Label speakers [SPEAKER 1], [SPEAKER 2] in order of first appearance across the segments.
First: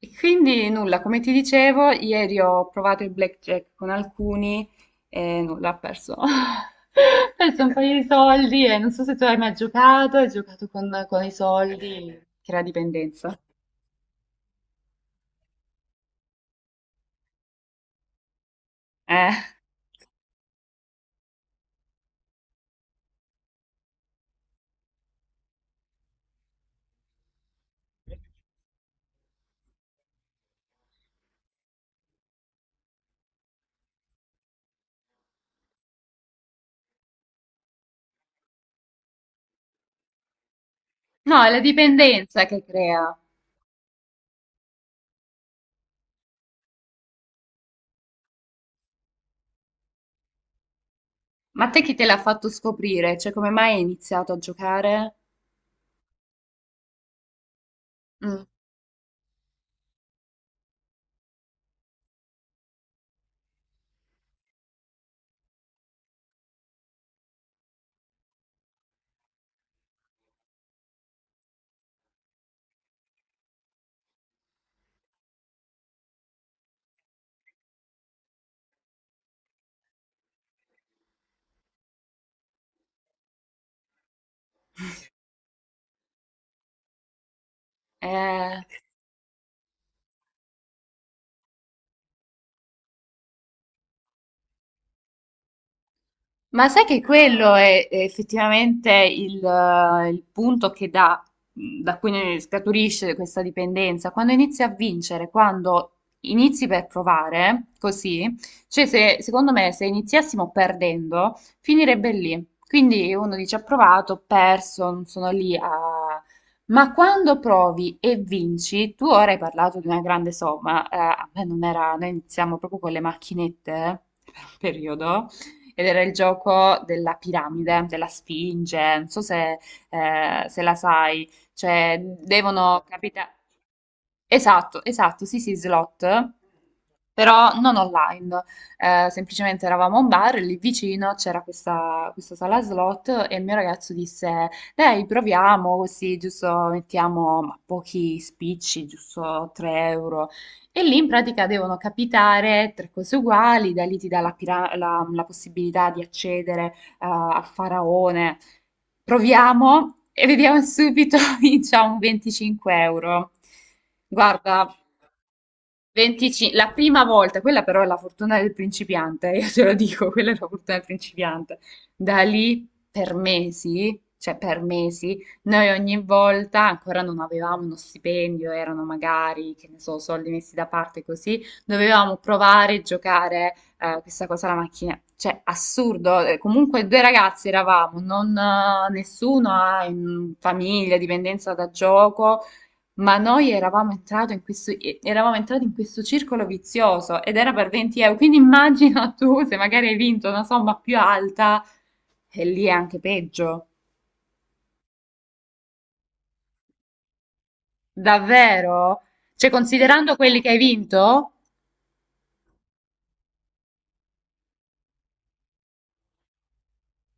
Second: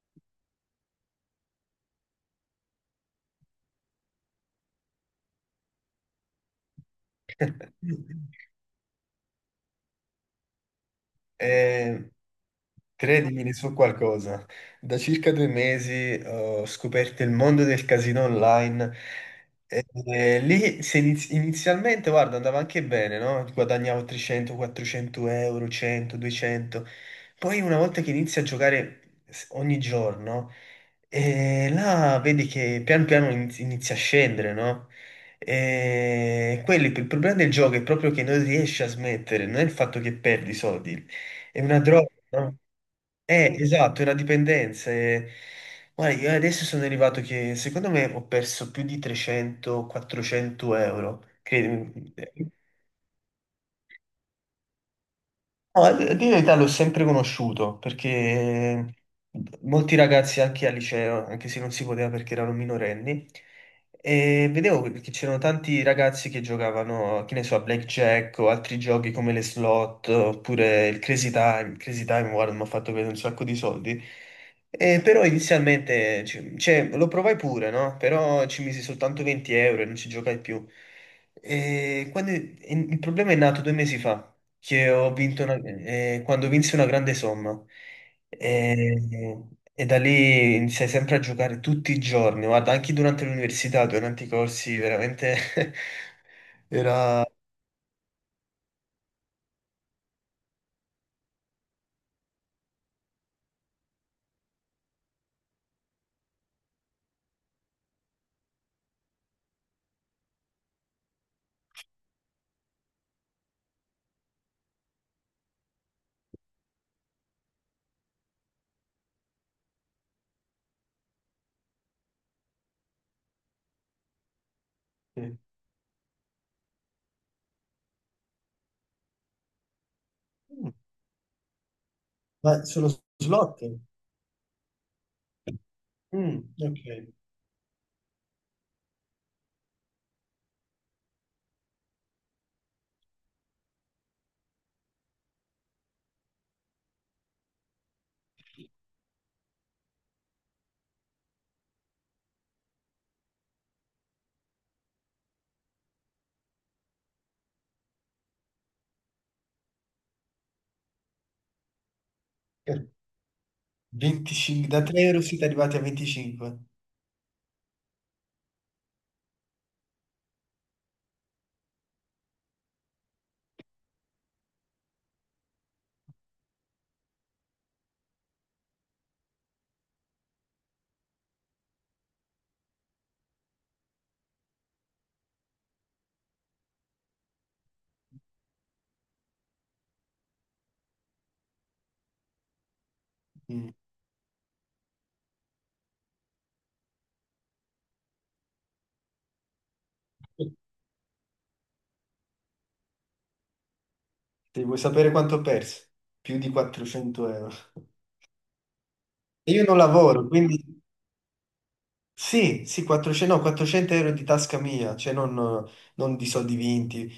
[SPEAKER 1] E quindi nulla, come ti dicevo, ieri ho provato il blackjack con alcuni e nulla, ho perso. Ho perso un paio di soldi e non so se tu hai mai giocato, hai giocato con i
[SPEAKER 2] Eh,
[SPEAKER 1] soldi, crea dipendenza.
[SPEAKER 2] Credimi su qualcosa. Da circa 2 mesi ho scoperto il mondo del casino online.
[SPEAKER 1] Eh.
[SPEAKER 2] E, e lì se inizialmente, guarda, andava anche bene, no? Guadagnavo 300, 400 euro, 100, 200. Poi una volta che inizi a giocare ogni giorno, e là vedi che pian piano inizia a scendere, no? Il problema del gioco è proprio che non riesci a smettere, non è il fatto che perdi soldi,
[SPEAKER 1] No, è la
[SPEAKER 2] è una droga,
[SPEAKER 1] dipendenza
[SPEAKER 2] no?
[SPEAKER 1] che crea.
[SPEAKER 2] Esatto, è una dipendenza. Guarda, io adesso sono arrivato che secondo me ho perso più di 300-400 euro.
[SPEAKER 1] Ma te chi te
[SPEAKER 2] Credimi.
[SPEAKER 1] l'ha fatto scoprire? Cioè, come mai hai iniziato a giocare?
[SPEAKER 2] No, a dire la verità l'ho sempre conosciuto
[SPEAKER 1] Mm.
[SPEAKER 2] perché molti ragazzi anche al liceo, anche se non si poteva perché erano minorenni, e vedevo che c'erano tanti ragazzi che giocavano, che ne so, a blackjack o altri giochi come le slot oppure il Crazy Time. Crazy Time, guarda, mi ha fatto vedere un sacco di soldi. E però inizialmente cioè, lo provai pure, no? Però ci misi soltanto 20 euro e non ci giocai più. E il problema è nato 2 mesi fa che quando vinsi una grande somma
[SPEAKER 1] Eh.
[SPEAKER 2] e, e da lì iniziai sempre a giocare tutti i giorni, guarda, anche durante l'università, durante i corsi, veramente
[SPEAKER 1] Ma sai che
[SPEAKER 2] era.
[SPEAKER 1] quello è effettivamente il punto che dà, da cui ne scaturisce questa dipendenza. Quando inizi a vincere, quando inizi per provare, così, cioè se, secondo me se iniziassimo perdendo, finirebbe lì. Quindi uno dice ho provato, ho perso, non sono lì a. Ma quando provi e vinci, tu ora hai parlato di una grande somma, a me non era, noi iniziamo proprio con le macchinette per un periodo
[SPEAKER 2] Mm.
[SPEAKER 1] ed era il gioco della piramide, della sfinge, non so se, se la sai, cioè
[SPEAKER 2] Ma
[SPEAKER 1] devono
[SPEAKER 2] sullo
[SPEAKER 1] capitare.
[SPEAKER 2] slot?
[SPEAKER 1] Esatto, esatto, sì, sì, slot,
[SPEAKER 2] Mm, ok.
[SPEAKER 1] però non online. Semplicemente eravamo a un bar, lì vicino c'era questa sala slot e il mio ragazzo disse, dai, proviamo così, giusto, mettiamo pochi spicci, giusto 3 euro. E lì in pratica devono capitare tre cose uguali, da lì ti dà la possibilità di accedere al faraone. Proviamo e vediamo subito, vinciamo 25 euro.
[SPEAKER 2] 25,
[SPEAKER 1] Guarda
[SPEAKER 2] da 3 euro siete arrivati a
[SPEAKER 1] 25
[SPEAKER 2] 25.
[SPEAKER 1] la prima volta, quella però è la fortuna del principiante, io te lo dico, quella è la fortuna del principiante. Da lì per mesi, cioè per mesi, noi ogni volta ancora non avevamo uno stipendio, erano magari, che ne so, soldi messi da parte così, dovevamo provare a giocare questa cosa alla macchina. Cioè, assurdo, comunque due ragazzi eravamo, non, nessuno ha in famiglia, dipendenza da gioco, ma noi
[SPEAKER 2] Mm.
[SPEAKER 1] eravamo entrati in questo circolo vizioso ed era per 20 euro, quindi immagina tu se magari hai vinto una somma più alta e lì è anche peggio.
[SPEAKER 2] Se vuoi sapere quanto ho perso? Più di 400 euro.
[SPEAKER 1] Davvero? Cioè,
[SPEAKER 2] E io non
[SPEAKER 1] considerando
[SPEAKER 2] lavoro,
[SPEAKER 1] quelli che hai
[SPEAKER 2] quindi.
[SPEAKER 1] vinto?
[SPEAKER 2] Sì, sì, 400, no, 400 euro di tasca mia, cioè non di soldi vinti.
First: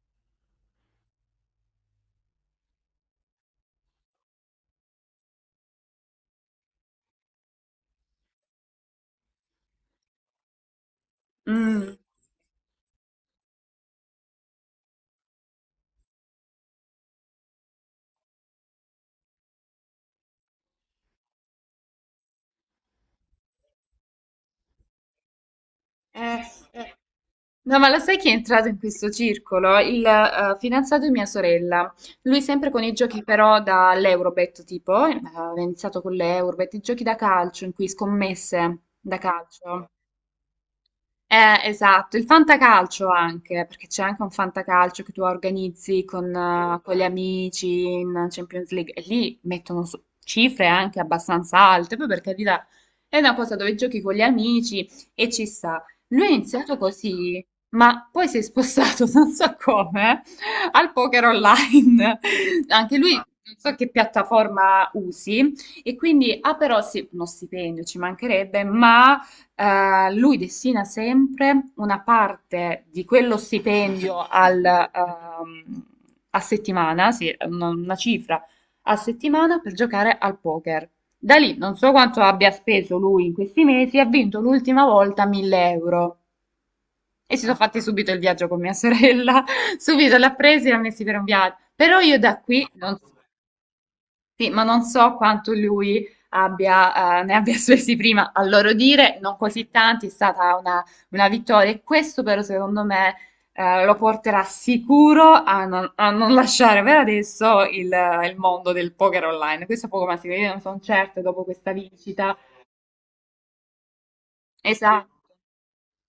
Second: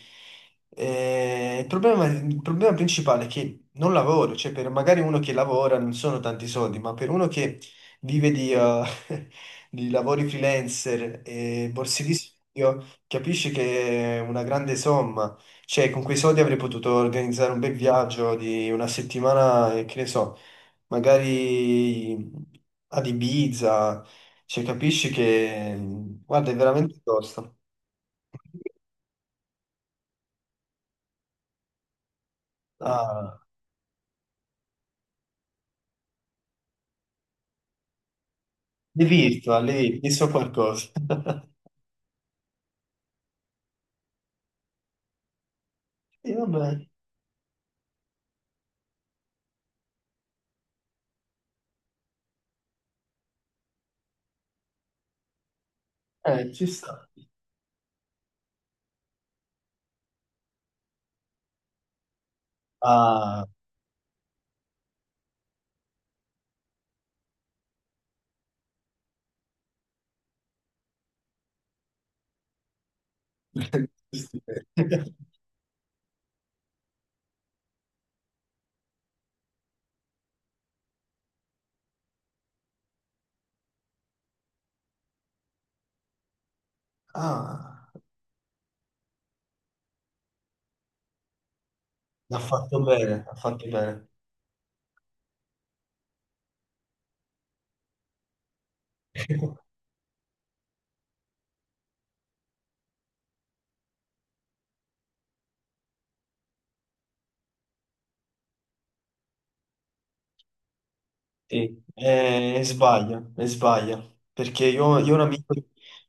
[SPEAKER 2] Il problema principale è che non lavoro, cioè per magari uno che lavora non sono tanti soldi, ma per uno che vive di lavori freelancer e
[SPEAKER 1] Mm.
[SPEAKER 2] borse di studio, capisci che è una grande somma. Cioè con quei soldi avrei potuto organizzare un bel viaggio di una settimana, che ne so, magari ad Ibiza, cioè, capisci che,
[SPEAKER 1] Eh,
[SPEAKER 2] guarda, è
[SPEAKER 1] eh.
[SPEAKER 2] veramente tosta.
[SPEAKER 1] No, ma lo sai chi è entrato in questo circolo? Il fidanzato di mia sorella. Lui sempre con i giochi
[SPEAKER 2] Ah,
[SPEAKER 1] però dall'Eurobet, tipo, aveva iniziato con l'Eurobet, i giochi da calcio in cui scommesse
[SPEAKER 2] l'hai
[SPEAKER 1] da
[SPEAKER 2] visto, ah,
[SPEAKER 1] calcio.
[SPEAKER 2] l'hai visto qualcosa.
[SPEAKER 1] Esatto, il fantacalcio anche, perché c'è anche un fantacalcio che tu organizzi
[SPEAKER 2] E
[SPEAKER 1] con,
[SPEAKER 2] vabbè,
[SPEAKER 1] eh, con gli amici in Champions League e lì mettono cifre anche abbastanza alte, poi per carità è una cosa dove giochi con gli amici e ci sta. Lui ha
[SPEAKER 2] ci
[SPEAKER 1] iniziato
[SPEAKER 2] sta.
[SPEAKER 1] così, ma poi si è spostato, non so come, al poker online. Anche lui, non
[SPEAKER 2] Ah,
[SPEAKER 1] so che piattaforma usi, e quindi ha però sì, uno stipendio, ci mancherebbe, ma lui destina sempre una parte di quello stipendio
[SPEAKER 2] giusto.
[SPEAKER 1] a settimana, sì, una cifra a settimana per giocare al poker. Da lì non so quanto abbia speso lui in questi mesi, ha vinto l'ultima volta 1.000 euro e si sono fatti
[SPEAKER 2] ah,
[SPEAKER 1] subito il viaggio con mia sorella, subito l'ha preso e l'ha messi per un viaggio. Però io
[SPEAKER 2] l'ha
[SPEAKER 1] da qui
[SPEAKER 2] fatto
[SPEAKER 1] non so.
[SPEAKER 2] bene, ha fatto bene,
[SPEAKER 1] Sì, ma non so quanto lui ne abbia spesi prima, a loro dire, non così tanti, è stata una vittoria e questo però secondo me lo porterà sicuro a non, lasciare per adesso il mondo del poker online. Questo è poco ma sicuro, io non sono certa dopo questa
[SPEAKER 2] Sì,
[SPEAKER 1] vincita.
[SPEAKER 2] e sbaglia, perché io,
[SPEAKER 1] Esatto.
[SPEAKER 2] io ho un amico,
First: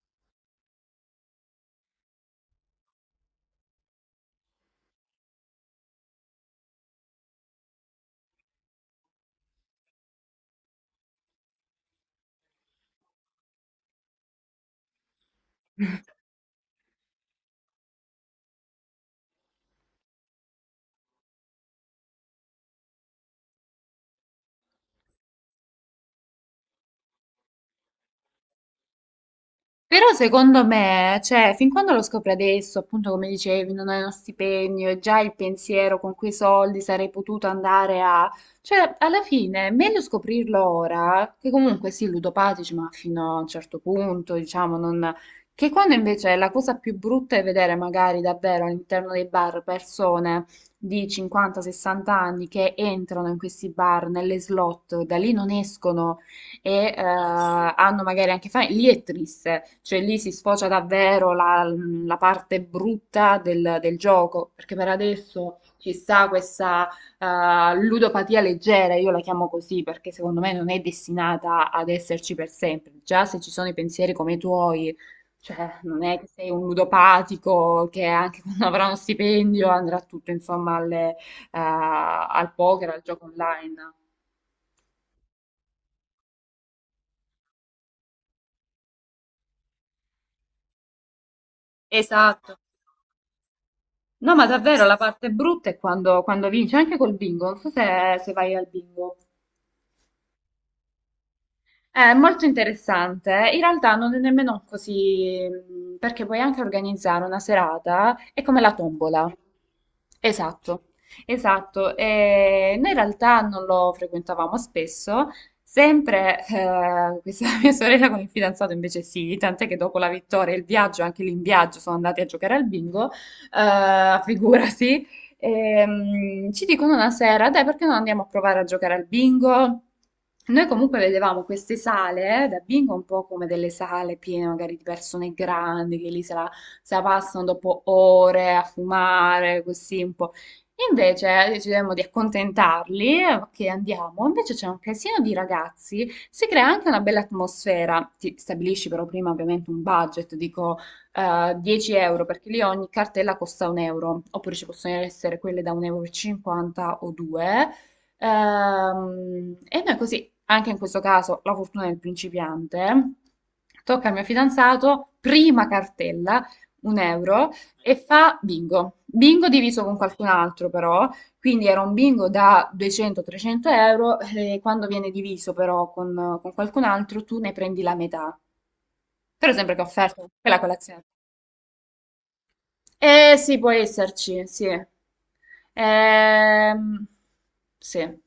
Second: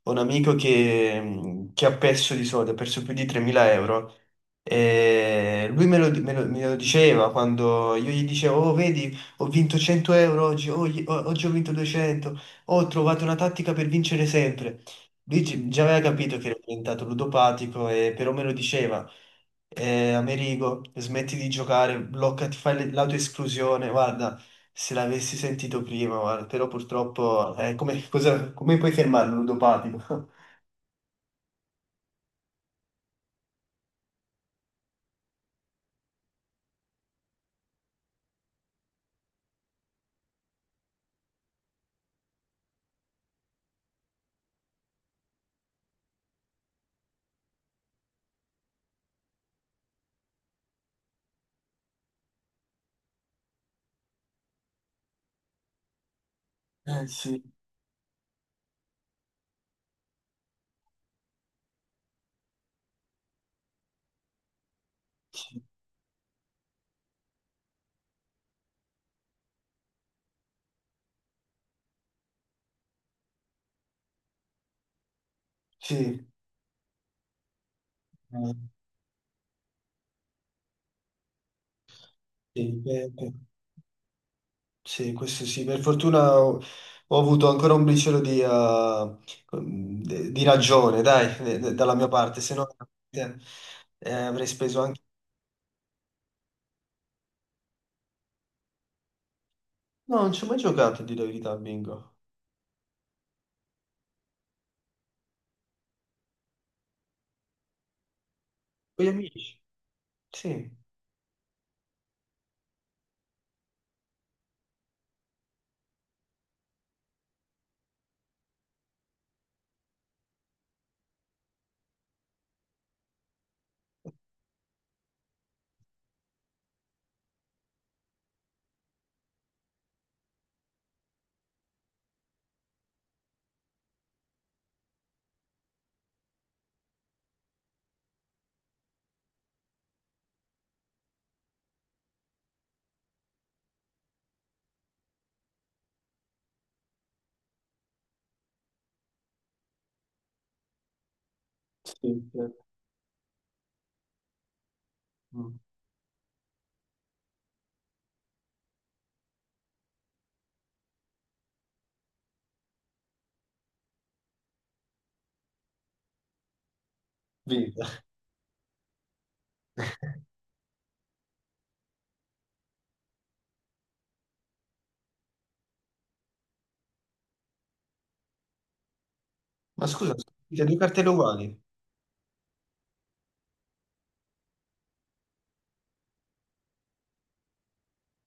[SPEAKER 2] che ha perso più di 3.000 euro, e lui me lo diceva quando io gli dicevo, oh vedi, ho vinto 100 euro oggi, oggi ho vinto 200, "Oh, ho trovato una tattica per vincere sempre." Lui già aveva capito che era diventato ludopatico, però me lo diceva, Amerigo, smetti di giocare, blocca, ti fai l'autoesclusione, guarda, se l'avessi sentito prima, guarda, però purtroppo, come puoi fermarlo,
[SPEAKER 1] Però
[SPEAKER 2] ludopatico?
[SPEAKER 1] secondo me, cioè, fin quando lo scopri adesso, appunto come dicevi, non hai uno stipendio e già il pensiero con quei soldi sarei potuto andare a. Cioè, alla fine è meglio scoprirlo ora, che comunque sì, ludopatici, ma fino a un certo punto, diciamo, non. Che quando invece la cosa più brutta è vedere magari davvero all'interno dei bar persone di 50-60 anni che entrano in questi bar, nelle slot, da lì non escono e
[SPEAKER 2] Sì,
[SPEAKER 1] hanno magari anche famiglie, lì è triste, cioè lì si sfocia davvero la parte brutta del gioco, perché per adesso
[SPEAKER 2] sì,
[SPEAKER 1] ci sta questa ludopatia leggera, io la chiamo così perché secondo me non è destinata ad esserci per sempre, già se ci sono i pensieri come i tuoi, cioè
[SPEAKER 2] sì,
[SPEAKER 1] non è che sei un ludopatico che anche quando avrà uno stipendio andrà tutto insomma al
[SPEAKER 2] sì,
[SPEAKER 1] poker, al
[SPEAKER 2] beh,
[SPEAKER 1] gioco
[SPEAKER 2] beh,
[SPEAKER 1] online.
[SPEAKER 2] sì, questo sì, per fortuna ho avuto ancora un briciolo di ragione, dai, dalla mia parte, se
[SPEAKER 1] Esatto.
[SPEAKER 2] no, eh,
[SPEAKER 1] No, ma
[SPEAKER 2] avrei speso
[SPEAKER 1] davvero la
[SPEAKER 2] anche.
[SPEAKER 1] parte brutta è quando, quando vinci, anche col bingo, non so se vai al bingo.
[SPEAKER 2] No, non ci ho mai giocato, a dire la verità, a
[SPEAKER 1] È
[SPEAKER 2] bingo.
[SPEAKER 1] molto interessante, in realtà non è nemmeno così, perché puoi anche organizzare una serata, è come la
[SPEAKER 2] Con gli
[SPEAKER 1] tombola.
[SPEAKER 2] amici, sì.
[SPEAKER 1] Esatto, esatto. E noi in realtà non lo frequentavamo spesso, sempre questa mia sorella con il fidanzato invece sì, tant'è che dopo la vittoria e il viaggio, anche lì in viaggio, sono andati a giocare al bingo, figurasi. Ci dicono una sera, dai, perché non andiamo a provare a giocare al bingo? Noi comunque vedevamo queste sale, da bingo un po' come delle sale piene magari di persone grandi che lì se la passano dopo ore a fumare, così un po'. Invece decidemmo di accontentarli, che andiamo, invece c'è un casino di ragazzi, si crea anche una bella atmosfera, ti stabilisci però prima ovviamente un budget, dico 10 euro
[SPEAKER 2] Sì,
[SPEAKER 1] perché
[SPEAKER 2] eh,
[SPEAKER 1] lì ogni cartella costa un euro, oppure ci possono essere
[SPEAKER 2] mm,
[SPEAKER 1] quelle da 1,50 euro e cinquanta o 2. E noi così, anche in questo caso, la fortuna del principiante, tocca al mio fidanzato, prima cartella, un euro,
[SPEAKER 2] viva.
[SPEAKER 1] e fa bingo. Bingo diviso con qualcun altro però, quindi era un bingo da 200-300 euro e quando viene diviso però con qualcun altro tu ne prendi la metà. Però sempre che ho
[SPEAKER 2] Ma scusa,
[SPEAKER 1] offerto quella
[SPEAKER 2] sono due
[SPEAKER 1] colazione.
[SPEAKER 2] cartelle uguali.
[SPEAKER 1] Eh sì, può esserci, sì. Ehm, sì,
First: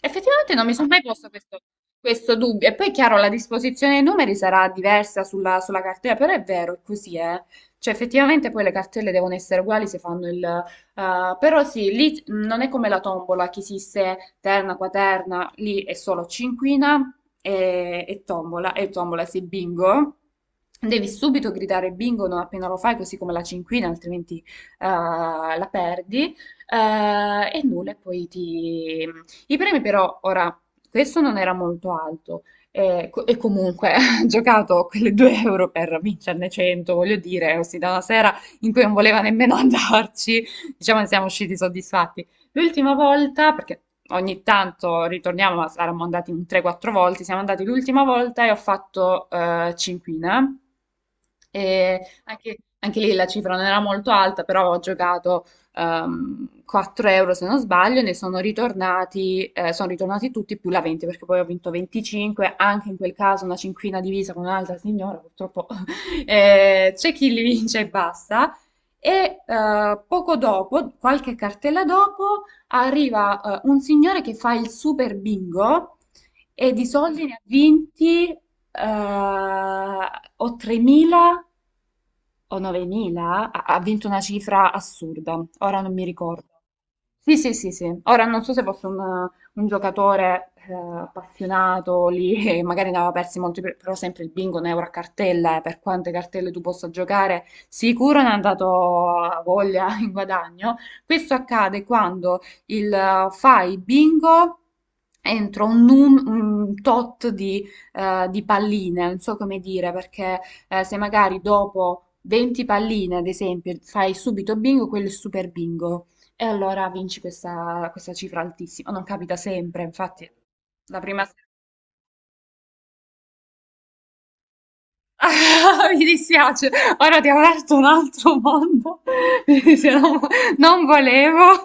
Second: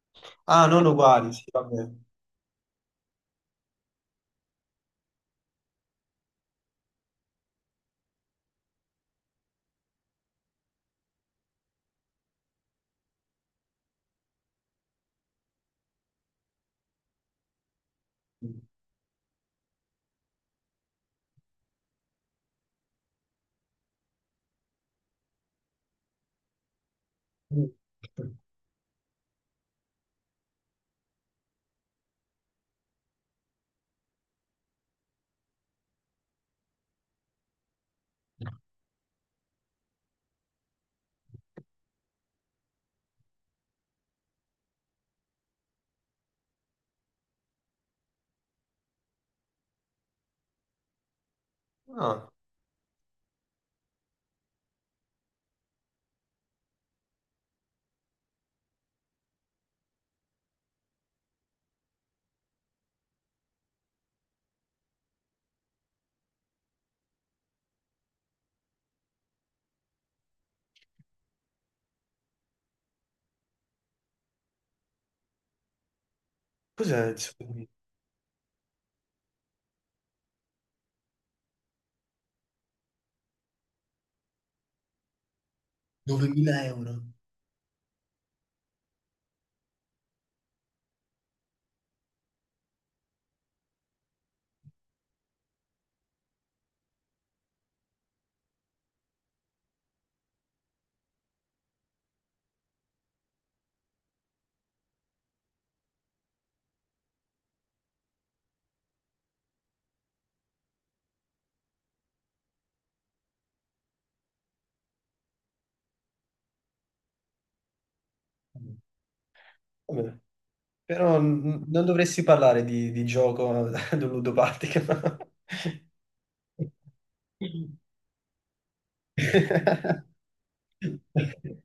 [SPEAKER 1] effettivamente non
[SPEAKER 2] Ah,
[SPEAKER 1] mi
[SPEAKER 2] non
[SPEAKER 1] sono mai posto
[SPEAKER 2] uguali, sì,
[SPEAKER 1] questo,
[SPEAKER 2] vabbè.
[SPEAKER 1] questo dubbio. E poi, chiaro, la disposizione dei numeri sarà diversa sulla cartella, però è vero, è così, eh. Cioè, effettivamente poi le cartelle devono essere uguali se fanno il. Però sì, lì non è come la tombola che esiste terna, quaterna, lì è solo cinquina e tombola, sì, bingo. Devi subito gridare bingo non appena lo fai, così come la cinquina, altrimenti la perdi. E
[SPEAKER 2] Mm.
[SPEAKER 1] nulla, e poi ti. I premi però, ora, questo non era molto alto, e comunque ho giocato quelle 2 euro per vincerne 100, voglio dire, ossia da una sera in cui non voleva nemmeno andarci, diciamo che siamo usciti soddisfatti. L'ultima volta, perché ogni tanto ritorniamo, ma saremmo andati un 3-4 volte, siamo andati l'ultima volta e ho fatto cinquina. E
[SPEAKER 2] Ah,
[SPEAKER 1] anche, anche lì la cifra non era molto alta, però ho giocato 4 euro se non sbaglio, ne sono ritornati tutti più la 20 perché poi ho vinto 25, anche in quel caso una cinquina divisa con un'altra signora, purtroppo c'è chi li vince e basta. E poco dopo, qualche cartella dopo, arriva un signore che fa il super bingo e di
[SPEAKER 2] cos'è il
[SPEAKER 1] soldi ne ha
[SPEAKER 2] souvenir?
[SPEAKER 1] vinti o 3.000 o 9.000, ha vinto una cifra assurda, ora non mi ricordo.
[SPEAKER 2] 9.000 euro.
[SPEAKER 1] Sì, sì, sì, sì. Ora non so se fosse un giocatore appassionato lì e magari ne aveva persi molti, però sempre il bingo, un euro a cartella, per quante cartelle tu possa giocare, sicuro ne ha dato a voglia in guadagno. Questo accade quando fai bingo entro un tot di palline, non so come dire, perché se magari dopo 20 palline, ad esempio, fai subito bingo, quello è super bingo. E allora vinci questa cifra
[SPEAKER 2] Mm,
[SPEAKER 1] altissima. Non capita sempre,
[SPEAKER 2] vabbè.
[SPEAKER 1] infatti, la
[SPEAKER 2] Però,
[SPEAKER 1] prima.
[SPEAKER 2] mm, non dovresti parlare di gioco ad un ludopatico.
[SPEAKER 1] Mi dispiace, ora ti ho aperto un altro mondo. Se non volevo.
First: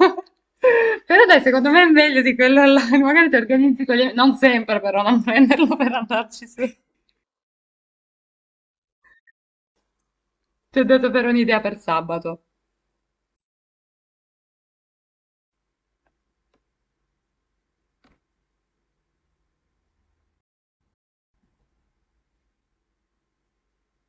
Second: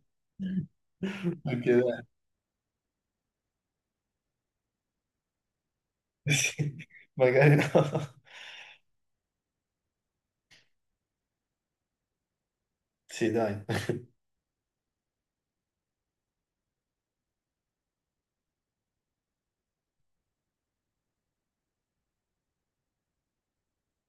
[SPEAKER 1] Però dai,
[SPEAKER 2] Ok,
[SPEAKER 1] secondo me è
[SPEAKER 2] dai.
[SPEAKER 1] meglio di quello online. Magari ti organizzi con gli. Non sempre, però, non prenderlo per andarci su.
[SPEAKER 2] Sì, magari no.
[SPEAKER 1] Ti ho dato per un'idea per sabato.
[SPEAKER 2] Sì, dai.